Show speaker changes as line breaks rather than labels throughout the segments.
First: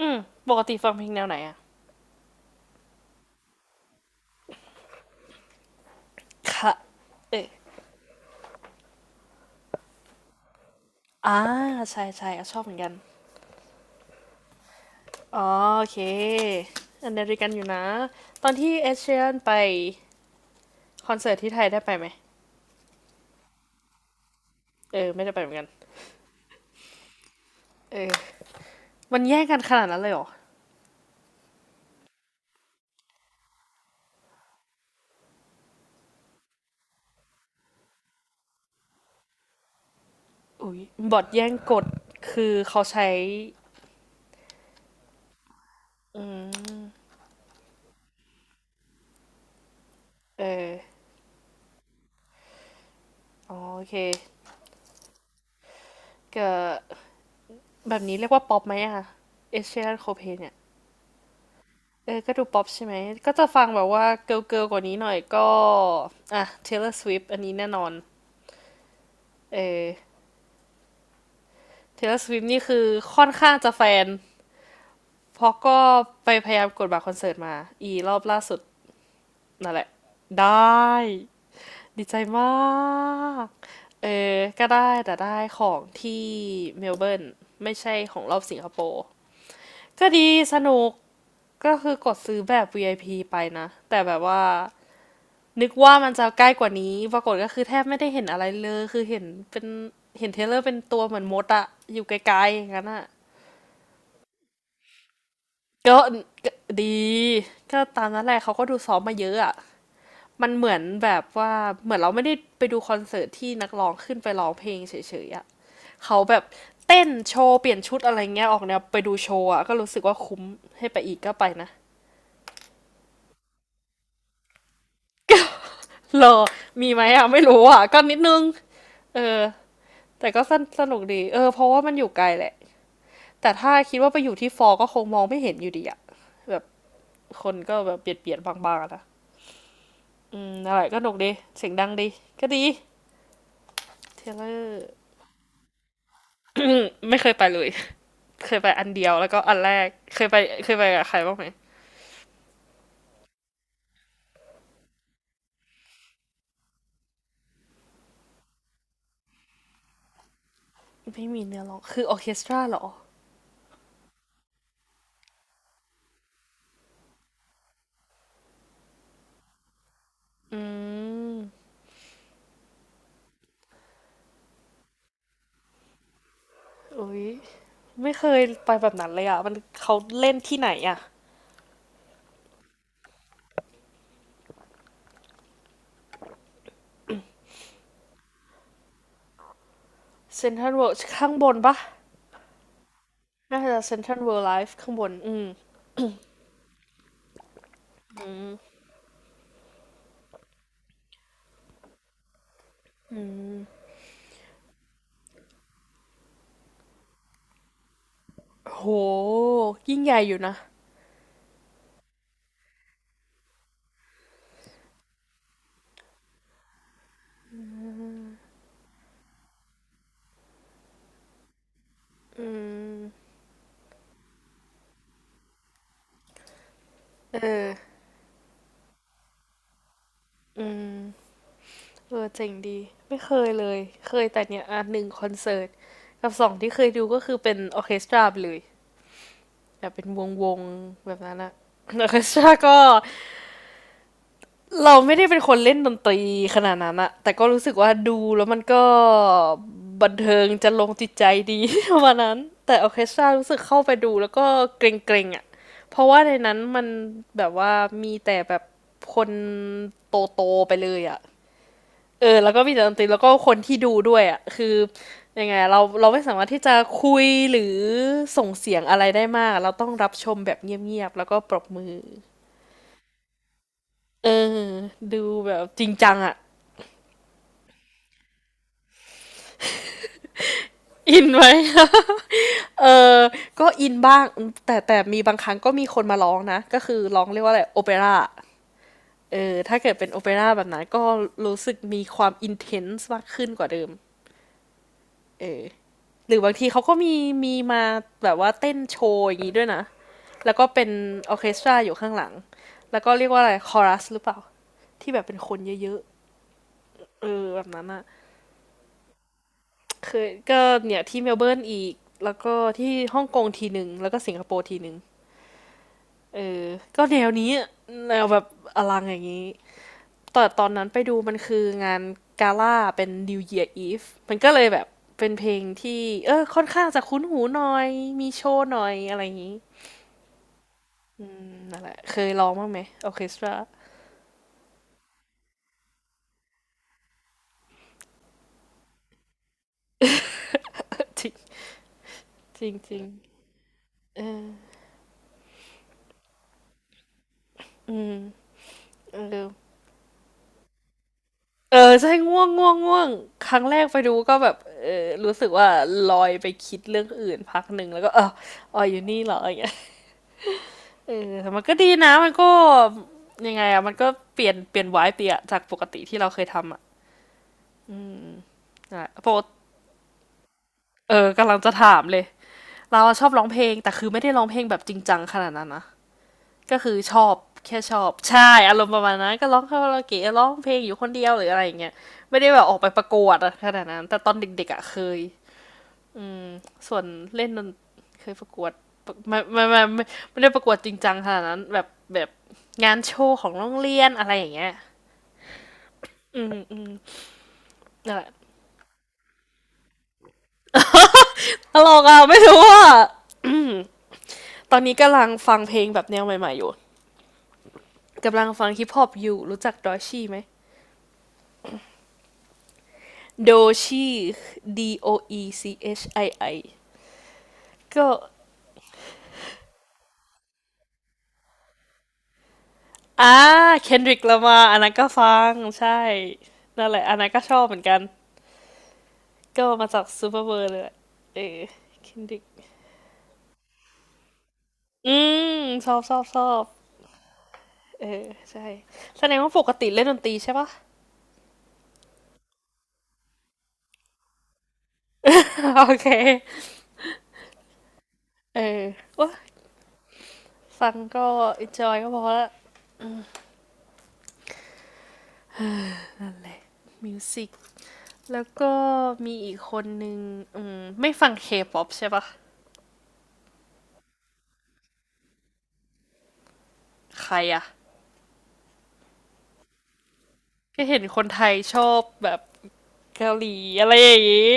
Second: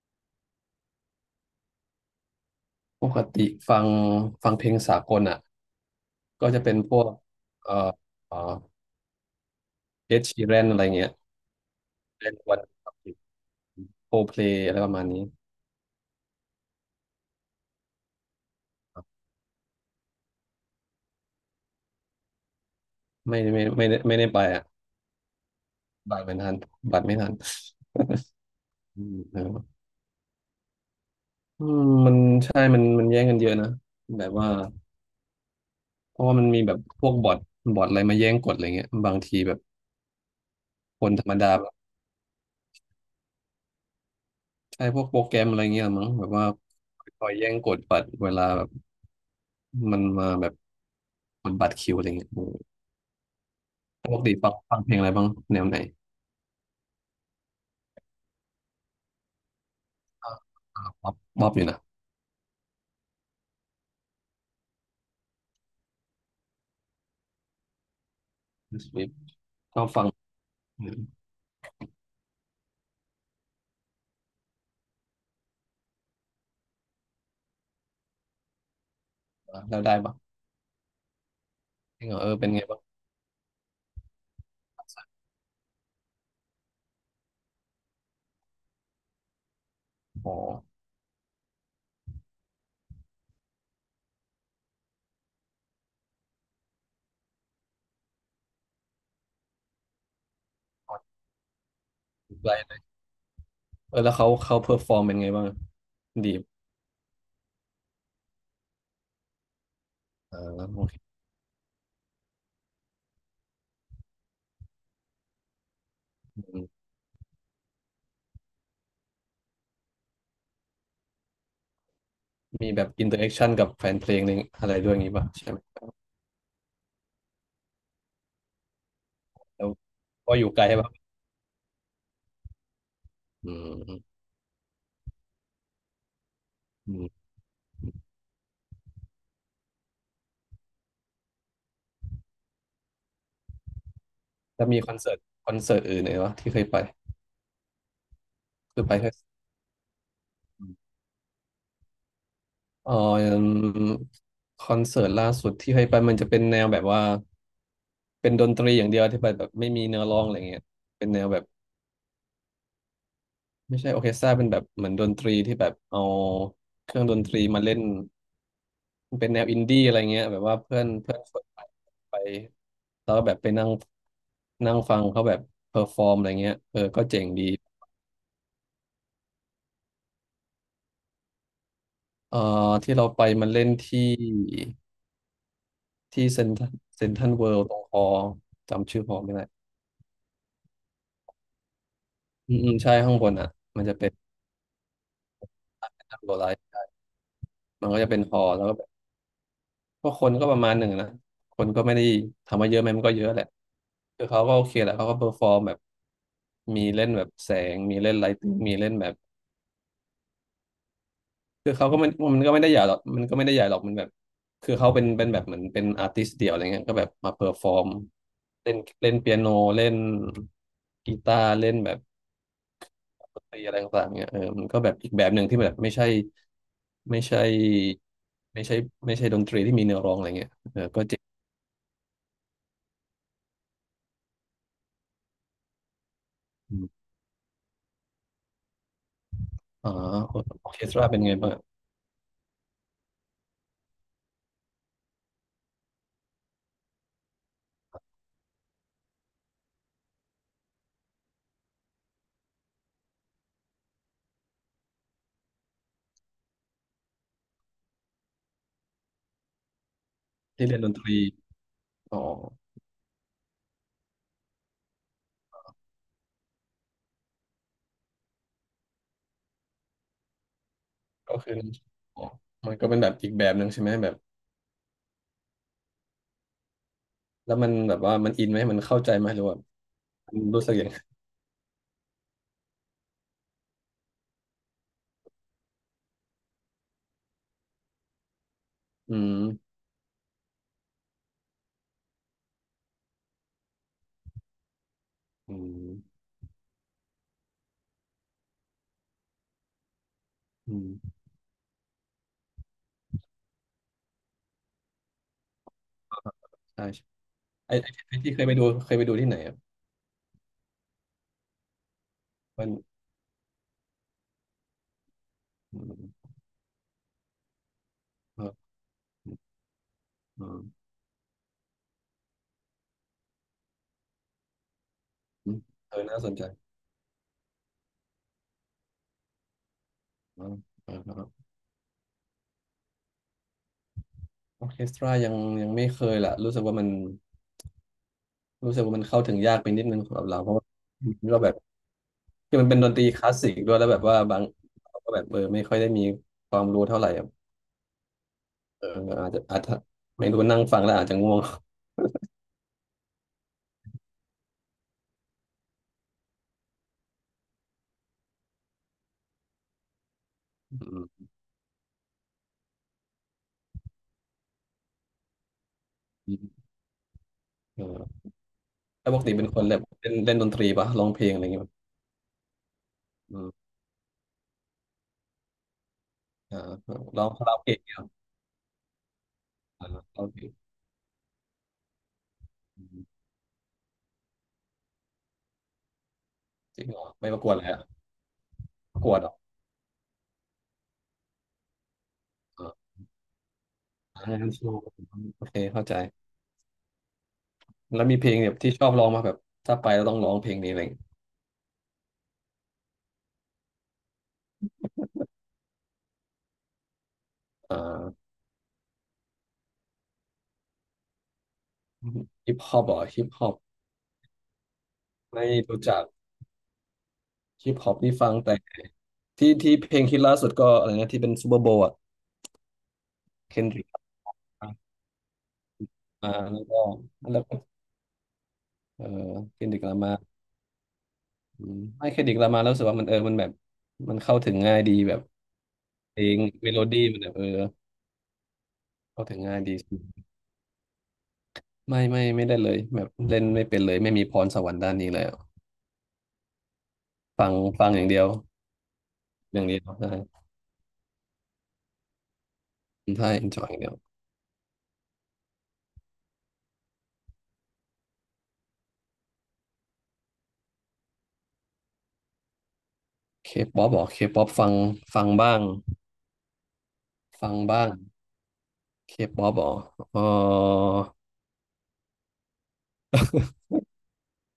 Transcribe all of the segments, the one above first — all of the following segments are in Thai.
อืมปกติฟังเพลงแนวไหนอะ
ปกติฟังเพลงสากลอ่ะก็จะ
ค่ะ
เป็นพวก
เออ
เอ่อเอ่อเอชชีแรนอะไรเงี้ย
อ่าใช่ใช่
เป็น
อ่ะช
วั
อ
น
บเหมือนกัน
โคเพลอะไรประมาณนี้
อ๋อโอเคอันเดริกันอยู่นะตอนที่เอ
ครั
เชีย
บ
นไปคอนเสิร์ตที่ไทยได้ไปไหม
ไม่ได้ไปอ่ะ
เออไม่ได้ไปเหมือนกัน
บัตรไม่ทันบัตรไม่ทัน
เออ
อืม
มัน
เอ
แย่
อ
งกันขนาดนั้นเลยเหรอ
อืมมันใช่มันแย่งกันเยอะนะแบบว่าเพราะว่ามันมีแบบพวกบอทอะไรมาแย่งกดอะไรเงี้ยบางทีแบบ
อุ้ย
คน
บอ
ธร
ท
รม
แย่
ดา
ง
แบ
ก
บ
ดคือเขาใช้
ใช่พวกโปรแกรมอะไรเงี้ยมั้งแบ
อื
บว่า
ม
คอยแย่งกดบัตรเวลาแบบมันมา
เอ
แบบ
อ
กดบัตรคิวอะไรเงี้ย
อ๋อโอเค
ปกติฟังเพลงอะไรบ้างแนวไหน
ก็แบบนี้เรียกว่าป๊อปไหมอะเอเชียนโคเพ
อ่า
นเนี่ย
อ่าบ๊อบอยู่นะ
เออก็ดูป๊อปใช่ไหมก็จะฟังแบบว่าเกิร์ลเกิร์ลกว่านี้หน่อยก็อ่ะ Taylor Swift อันนี้แน่นอน
สวิฟ
เอ
ชอบ
อ
ฟังอื
Taylor Swift นี่คือค่อนข้างจะแฟนเพราะก็ไปพยายามกดบัตรคอนเสิร์ตมาอีรอบล่าสุด
อ
นั่น
แล้
แห
ว
ละ
ได้ปะ
ได้
จ
ดี
ริงเห
ใจ
รอเออเป็
มา
นไงบ้าง
กเออก็ได้แต่ได้ของที่เมลเบิร์นไม่ใช่ของรอบสิงคโปร์ก็
โอ้
ดี
โห
สนุกก็คือกดซื้อแบบ VIP ไอพีไปนะแต่แบบว่า นึกว่ามันจะใกล้กว่านี้ปรากฏก็คือแทบไม่ได้เห็นอะไรเลยคือเห็นเป็นเห็นเทรลเลอร์เป็นตัวเหมือนมดอะอยู่ไกล
ไกล
ๆอย่า
เล
ง
ย
นั้นอะ
เออแล้วเขาเพอร์ฟอร์มเป็นไงบ้าง
ก็
ดี
ก็ดีก็ตามนั้นแหละเขาก็ดูซ้อมมาเยอะอะ
อ่า
มันเหมือ
โอ
น
เค
แบบว่าเหมือนเราไม่ได้ไปดูคอนเสิร์ตที่นักร้องขึ้นไปร้องเพลงเฉยๆอะเขาแบบ
ม
เต้นโชว์เปลี่ยนชุดอะไรเงี้ยออกแนวไปดูโชว์อะก็รู้สึกว่าคุ้มให้ไปอีกก็ไปนะ
ีแบบอินเตอร์แอคชั่นกับแฟนเพลงนึงอะไรด้วยอย่างงี้ปะใช่ไหม
เหรอมีไหมอะไม่รู้อะก็นิดนึงเออ
แล้ว
แต่
ก็
ก็
อยู่
ส
ไก
น
ลใช่
ส
ปะ
นุกดีเออเพราะว่ามันอยู่ไกลแหละ
อื
แต่ถ้าคิดว่าไป
ม
อยู่ที่ฟอก็คงมองไม่เห็นอยู่ดีอะแบบ
อืม
คนก็แบบเบียดบางๆนะอืมอะไรก็หนุกดีเสียงดังดีก็ดี เทเลอ
แล้วมี
ร์
คอนเสิร์ตอื่นไหนวะที่เคยไป
ไม่เคยไปเลยเคยไป
คื
อั
อ
น
ไป
เดีย
แค่
วแล้วก็อันแรก เคยไปเคยไปกับใครบ้างไหม
เอ่อคอนเสิร์ตล่าสุดที่เคยไปมันจะเป็นแนวแบบว่า เป็นดนตรีอย่างเดียวที่แบบไม่มีเนื้อร้องอะไรเงี้ยเป็นแน
ไม่
วแบ
มี
บ
เนื้อร้องคือออร์เคสตราเหรอ
ไม่ใช่ออร์เคสตราเป็นแบบเหมือนดนตรีที่แบบเอาเครื่องดนตรีมาเล่นมันเป็นแนวอินดี้อะไรเงี้ยแบบว่า
อ
เพื่อนเพื่อนชวน
ืม
ไปไปแล้วก็แบบไปนั่งนั่งฟังเขาแบบเพอร์ฟอร์มอะไรเงี้ยเออก็
อุ้
เจ๋
ย
งดี
ไม่เคยไปแบบนั้นเลยอะมันเขาเล่นที่ไหนอะ
เอ่อที่เราไปมันเล่นที่ที่เซ็นเซ็นทรัลเวิลด์ตรงคอจำชื่อฮอไม่ได้
เซนทรัลเวิลด์ข้างบนปะ
อืมอืมใช่ข้างบนอ่ะ
น่าจะ
มัน
เซ
จะ
น
เป็
ท
น
รัลเวิลด์ไลฟ์ข้างบนอืม
โลไลท์มันก็จะเป็นฮอแล้วก็ ก็คนก็ประมาณหนึ่งนะคนก็ไม่ได้ทำมาเยอะไหมมันก็เยอะแหละคือเขาก็โอเคแหละเขาก็เ e อร์ฟอร์มแบบมีเล่นแบบแสงมีเล่นไลท์มี
โห
เล่นแบบ
ยิ่งใหญ่อยู่นะ
คือเขาก็มันก็ไม่ได้ใหญ่หรอกมันก็ไม่ได้ใหญ่หรอกมันแบบคือเขาเป็นแบบเหมือนเป็นอาร์ติสต์เดี่ยวอะไรเงี้ยก็แบบมาเพอร์ฟอร์มเล่นเล่นเปียโนเล่นกีตาร์เล่นแบบ
อืม
ดนตรีอะไรต่างๆเงี้ยเออมันก็แบบอีกแบบหนึ่งที่แบบไม่
เอ
ใช่
อ
ไม่ใช่ไม่ใช่ดนตรีที่มีเนื้อร้องอะไรเงี้ย
อื
เออก็
ม
เจ๋
เออเจ๋งดีไม่เคยเลยเคยแต่เนี่ยอ่ะหนึ่งคอนเสิร์ตกับสองที่เคย
ง
ดูก็คือเป็นออร์เคสตราไปเลยแบ
อ๋อ
บเป็นวง
อ
วง
อร์เคสตรา
แบ
เป็
บ
นไง
นั้น
บ้า
อะ
ง
ออร์เคสตราก็เราไม่ได้เป็นคนเล่นดนตรีขนาดนั้นอะแต่ก็รู้สึกว่าดูแล้วมันก็บันเทิงจะลงจิตใจดี ประมาณนั้นแต่ออร์เคสตรารู้สึกเข้าไปดูแล้วก็เกรงๆอะเพราะว่าในนั้นมันแบบว่ามีแต่แบบคนโต
ที่
ๆไป
เรียนด
เล
นต
ย
รี
อะ
อ๋อ
เออแล้วก็มีแต่ดนตรีแล้วก็คนที่ดูด้วยอ่ะคือยังไงเราไม่สามารถที่จะคุยหรือส่งเสียงอะไรได้มากเราต้องรับชมแบบเงียบๆแล้ว
ก็
ก็ป
คื
ร
อ
บมือ
อ๋อมันก็เป็นแบบอีกแบบหนึ่งใช่ไหมแบบ
เออดูแบบจริงจังอ่ะ
แล้วมันแบบว่ามันอินไหมมันเข้าใจไหมหรือว่ามันรู้สึกยังไง
อินไหม เออก็อินบ้างแต่มีบางครั้งก็มีคนมาร้องนะก็คือร้องเรียกว่าอะไรโอเปร่า
อื
เอ
ม
อถ้าเกิดเป็นโอเปร่าแบบนั้นก็รู้สึกมีความอินเทนส์มากขึ้นกว่าเดิมเอ
อื
อ
ม
หรือบางทีเขาก็มีมาแบบว่าเต้นโชว์อย่างนี้ด้วยนะแล้วก็
อื
เป็น
ม
ออร์เคสตราอยู่ข้างหลัง แล้วก็เรียกว่าอะไรคอรัสหรือเปล่าที่แบบเป็นคนเยอะ
ใช่ใช่
ๆเออแบบนั้นอะ
ไอ้ที่เคยไปดูที่ไหนอ่ะ
เคยก็เนี่ยที่เมลเบิร์นอีกแล้วก็
มัน
ที่ฮ่องกงทีหนึ่งแล้วก็สิงคโปร์ทีหนึ่ง
อืม
เออก็แนวนี้อะแนวแบ
ค
บ
รั
อลังอย่าง
อื
นี้
ม
แต่ตอนนั้นไปดูมันคืองานกาล่าเป็น New Year Eve มันก็เลยแบบเป็นเพ
อื
ล
ม
ง
เออ
ที่
น่าส
เอ
น
อ
ใจ
ค่อนข้างจะคุ้นหูหน่อย มีโชว์หน่อยอะไรอย่างนี้
อืมออครับ
นั่นแหละเคยร้องบ้างไหมออเคสตรา
ออร์เคสตรายังไม่เคยล่ะรู้สึกว่ามันรู้สึกว่ามันเข้าถึงยากไปนิดนึงสำหรับเราเพราะว่า
จ
มั
ริ
น
ง
ก็แบบ คือ
จ
มั
ริ
น
ง
เป็นด
จ
น
ริ
ต
ง
รีคลาสสิกด้วยแล้วแบบว่าบางเราก็แบบเออไม่ค่อยได้มีความรู้เท่าไหร่อะ
อืม
เออ
เอ
อาจจะ
อ
ไม่รู้นั่งฟังแล้วอาจจะง่วง
เออใช่ง่วงง่วงง่วงครั้งแรกไปดูก็แบบเออรู้สึกว่าลอยไปคิดเรื่องอื่นพักหนึ่งแล้วก็เอออ๋ออยู่นี่เหรออย่างเงี้ย
อื
เอ
ม
อแต่มันก็ดีนะมันก็ยังไงอะมันก็เปลี่ยนไวายเปลี่ยนจากปกติที่เรา
อื
เคย
ม
ทำอะ
เออ
นั่นแห
แล้
ละ
วปก
ป
ติ
ก
เป็นคนแบบเล่นเล่นดนตรีปะร้อง
เอ
เพล
อ
งอะไร
กำลัง
เงี้ย
จะ
ปะ
ถามเลยเราชอบ
อื
ร้อง
ม
เพลงแต่คือไม่ได้ร้องเพลงแบบจริงจังขนาดนั้นนะ
อ่า
ก็คือช
ร้อ
อ
ง
บ
คาราโอ
แค่
เกะ
ช
เนี่ยเหร
อบ
อ
ใช่อารมณ์ประมาณนั้นก็ร้องคา
อ่า
รา
ร้อ
โอ
ง
เกะ
เพ
ร้
ล
อง
ง
เพลงอยู่คนเดียวหรืออะไรอย่างเงี้ยไม่ได้แบบออก
อื
ไปป
ม
ระกวดอะขนาดนั้นแต่ตอนเด็กๆอะเคย
จริง
ส่
เหร
วน
อไม่ประ
เล่
ก
น
วด
ด
เล
น
ยอะ
เคยประกวด
ประกวดเหรอ
ไม่ไม่ได้ประกวดจริงจังขนาดนั้นแบบ
อ่า
งานโชว์ของโรงเรียนอะไร
อ่าง
อ
น
ย่าง
โ
เงี้ย
โอเคเข้าใจ
อืมอืม
แล้ว
นั่น
มี
แห
เพ
ละ
ลงแบบที่ชอบร้องมาแบบถ้าไปแล้วต้องร้องเพลงนี้อะไรอย่างเงี้ย
ตลกอ่ะไม่รู้อ่ะ ตอนนี้กำลังฟังเพลงแบบแนวใหม่ๆอยู่
อ่า
กำลังฟังฮิปฮอปอยู่รู้จักดอชี่ไหม
ฮิปฮอปเหรอฮิปฮอ
โด
ป
ชี่ D O E
ไม่
C
รู้จั
H
ก
I I
ฮิปฮอป
ก็
นี่ฟังแต่ ที่เพลงคิดล่าสุดก็อะไรนะที่เป็นซูเปอร์โบว์อะ
อ่า
เคนดริก
Kendrick ล a m a อันนั้นก็ฟัง ใช่
มา แล้วก็
นั่นแหละอันนั้น
แล้
ก็
ว
ช
ก็
อบเหมือนกัน
เออเค
ก็
นดริก
มา
ลา
จาก
มา
Superbird เปอร์เบอร์เลยแหละเออ
อืมไม่เคนดริก
Kendrick
ลามาแล้วรู้สึกว่ามันเออ มันแบบ มันเข้าถึงง่ายดี
อื
แบบ
มชอบช
เพ
อ
ล
บช
ง
อบ
เมโลดี้มันแบบเออ
เออใช่ แส
เข้า
ด
ถึ
ง
ง
ว่า
ง่า
ป
ย
ก
ดี
ติเล่นดนตรีใช่ปะ
ไม่ได้เลยแบบเล่นไม่เป็นเลยไม่มีพรสวรรค์ด้านนี้เลยอะ
โอเค
ฟังอย่างเดียว
เออว้า
อย่างเดียวใช่
ฟังก็ enjoy ก็พอละ
ใช่ enjoy อย่างเดียว
นั่นแหละ music แล้วก็มีอีกคนนึงอืมไม่ฟัง K-pop ใช่ปะ
เคป๊อปหรอเคป๊อปฟังบ้าง
ใคร
ฟัง
อะ
บ้างเคป๊อปหรอเอ
ก็
อ
เห็นคนไทยชอบแบบเกาหลีอะไรอย่างงี้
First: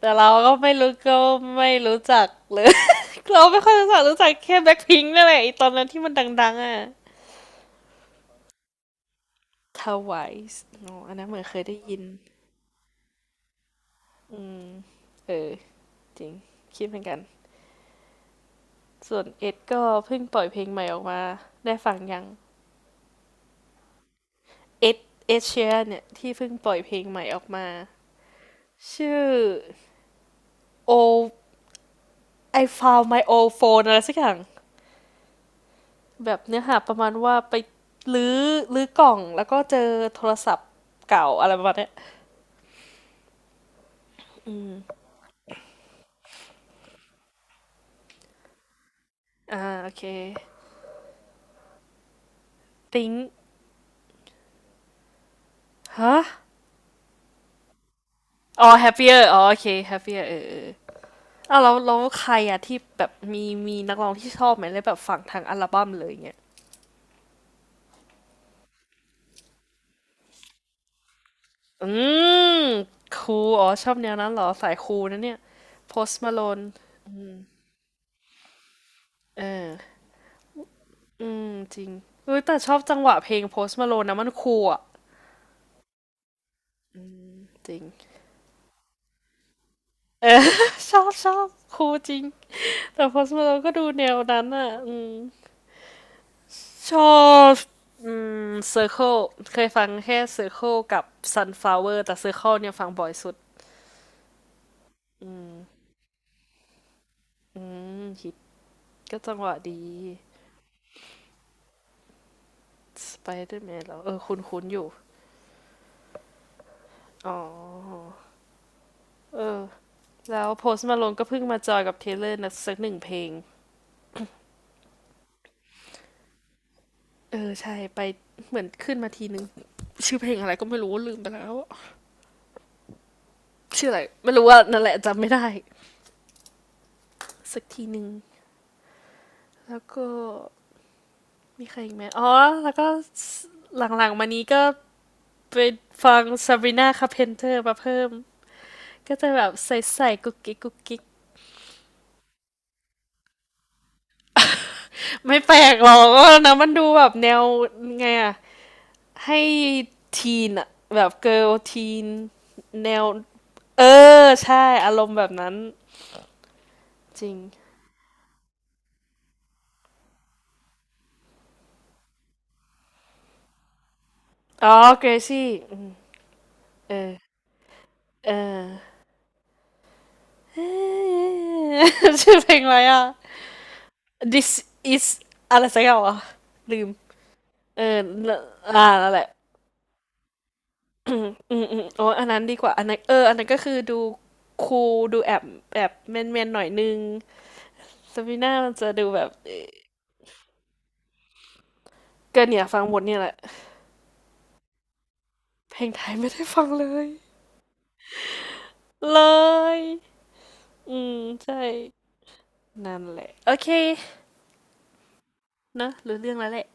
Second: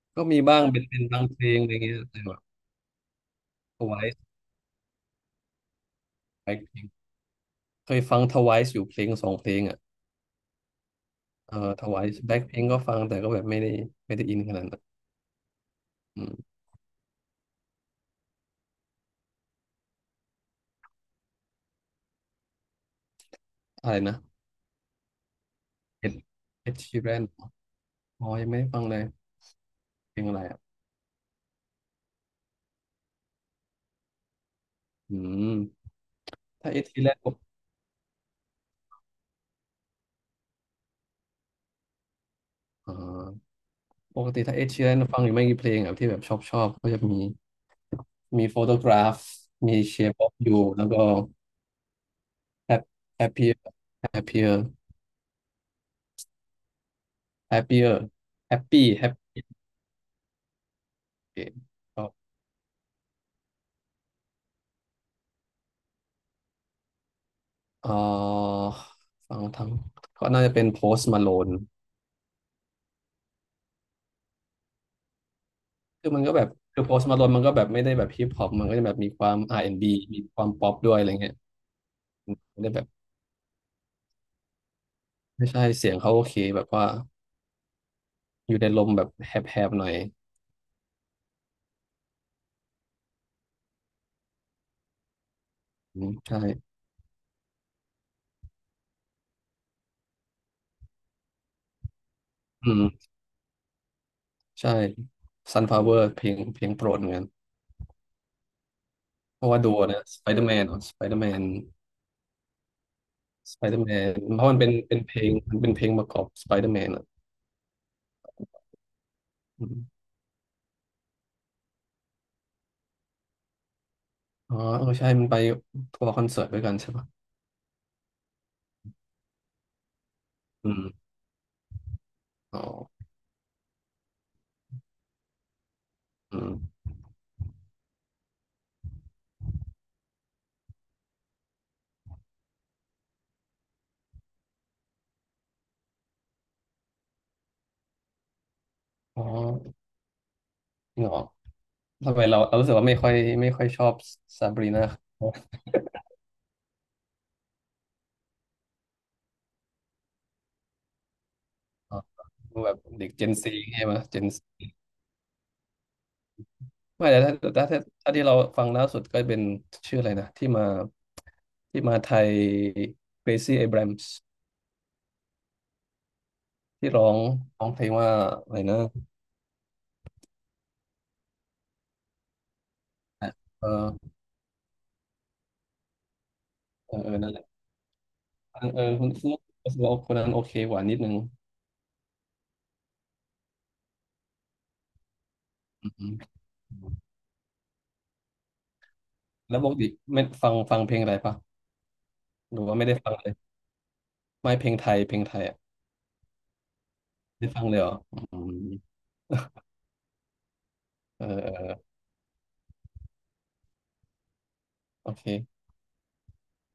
แต่
ก็
เรา
มี
ก็
บ้าง
ไม่
เป็น
รู้ก็
บางเพลงอะ
ไม่
ไรเงี้ย
รู้
แต่
จัก
แบบ
เลย เราไม่ค่อยรู้จัก
Twice
รู้จักแค่แบ็คพิงค์นั่นแหละไอตอนนั้นที่มันดั
แบ
ง
ล็ค
ๆอ่ะ
พิงเคยฟังทไวายอยู่เพลงสองเพลงอ่ะ
t w i c อ๋ออันนั้นเหมือน
เอ
เค
อ
ยได้
ท
ยิน
ไวายแบล็คพิงค์ก็ฟังแต่ก็แบบไม่ได้อิ
อื
นขนาด
ม
นั้น
เออจ
อื
ริง
ม
คิดเหมือนกันส่วนเอ็ดก็เพิ่งปล่อยเพลงใหม่ออกมาได้ฟังยัง
อะไรนะ
เอ็ดเอดเชียร์เนี่ย
เอ็ด
ที่เพิ่งป
เอ
ล่อยเพล
ชี
ง
ร
ให
น
ม่ออกมา
อ๋อยังไม่ได้ฟังเลย
ชื่อ
เพลงอะไรอ่ะ
O I found my old phone อลด์โฟนอะไรสักอย่าง
อืม
แบบเนื้อ
ถ้า
หา
เอ
ประ
ชี
มา
แร
ณ
นป
ว่า
ก
ไปลื้อลื้อกล่องแล้วก็เจอโทรศัพท์เก่าอะไรประมาณเนี้ย
อ่าปกติถ้าเอชีแรนฟังอยู่ไม่กี่เพลงอ่ะที่แบบชอบก็จะมีโฟโตกราฟ
อ่า
มี
โอ
เช
เค
ฟออฟยูแล้วก็แฮป
ติ้ง
แฮปปี้แฮปปี้
ฮะ
แฮปปี้
อ๋อ
แฮป
happier อ๋อโอเค happier เออเออ
ปี้
อ้าวแล้ว
เอ่
ใครอะที่แบบมีนักร้องที่ชอบไหมเลยแบบฝั่งทางอัลบั้มเลยเงี้ย
อฟังทั้งก็น่าจะเป็นโพส t m มาโลน
อืมคูลอ๋อชอบแนวนั้นเหรอสายคูลนะเนี่ย
คือ
post
มันก็แบบ
malone
คือโพสต์มาลอนมันก็แบบไม่ได้แบบฮิปฮอปมันก็จะแบบมีความ
เออ
R&B มีความป๊อปด้วยอะไร
อื
เงี้ย
มจริงเออแต่
มัน
ช
ได้
อ
แบ
บ
บ
จังหวะเพลง post malone นะมันคูลอะ
ไม่ใช่เสียงเขาโอเคแบบว่า
จริง
อยู่ในลมแบบแหบๆหน่อย
เออ ชอบชอบครูจริง แต่พอสมาเราก็ดูแนวนั้นอ่ะอืม
อืมใช่
ชอบอืมเซอร์เคิลเคยฟังแค่เซอร์เคิลกับซันฟลาวเวอร์แต่เซอร์เคิล
อื
เนี่ย
ม
ฟังบ่อยสุด
ใช่ Sunflower เพลงโปรดเหมือนกัน
อืมฮิตก็จัง
เพ
ห
ราะ
วะ
ว่าดู
ดี
นะ Spider-Man อ่ะ Spider-Man
สไปเดอร์แมนแล้วเอ
Spider-Man
อคุ้น
เพราะมัน
คุ้นอยู่
เป็นเพลงประกอบ Spider-Man อ่ะ
อ๋อเออ
อืม
แล้วโพสต์มาลงก็เพิ่งมาจอยกับเทเลอร์นะสักหนึ่งเพลง
อ๋อเออใช่มันไปทัวร์คอนเสิร์ตด้วยกันใช่ปะ
เออใช่ไปเหมือนขึ้นมาทีนึงชื่อเพลงอะไรก็
อื
ไม่
ม
รู้ลืมไปแล้ว
อ๋อ
ชื่ออะไรไม่รู้ว่านั่นแหละจำไม่ได้
อืม
สักทีหนึ่ง แล้วก็มีใครอีกไหม อ๋อ แล้วก็หลังๆมานี้ก็ไปฟัง Sabrina Carpenter มาเพิ่ม ก็
อ๋อ
จะแบบใส่ๆกุ๊กกิ๊กกุ๊ก
จ
กิ๊
ริ
ก
งเหรอ ทำไมเรารู้สึกว่าไม่ค่อยชอบซาบรีนาอ
ไม่แปลกหรอกนะมันดูแบบแนวไงอะให้ทีนอะแบบเกิร์ลที
๋อ
น
ดูแบบ
แนว
เด็กเจนซี
เอ
ใช่ไหมเจ
อ
น
ใช่อารมณ์แบบนั้น
ไม่แต่
จริ
ถ้า
ง
ถ้าที่เราฟังล่าสุดก็เป็นชื่ออะไรนะที่มาไทยเ r a ซี่ a อ r บรมส์
อ๋อเกรซี่อืม
ที่
เอ
ร้อ
อ
งเพลงว่า
เอ
อะไรนะ
อ เอ่ชื่อเพลงอะไรอ่ะ
เออ
This is อะไรสักอย่างวะลืม
เออเออนั่นแหละ
เออแล้ว
เอ
อ่า
อคุ
นั่
ณ
นแหละ
รู้สึกว่าคนนั้นโอเคกว่านิด นึ
อื
ง
มอืมอืมโอ้อันนั้นดีกว่าอันนั้นเอออันนั้นก็คือดูคูลดูแอบแอบ
อื
แมน
ม
แมนหน่อยนึงซาบีน่ามันจะดูแบบ
แล้วปกติไม่ฟังเพลงอะไรปะ
ก็
ห
เนี่
รื
ย
อว่า
ฟัง
ไม่
ห
ได้
มด
ฟัง
เนี่ยแห
เล
ละ
ยไม่เพลงไทยอ่ะ
เพลงไทยไม่ได้ฟังเลย
ได้ฟังเลยเหรออืม
เลยอืม
เออ
ใช่นั่นแหละ โอเค
โอเค
เนอะรู้เรื่องแล้วแหละ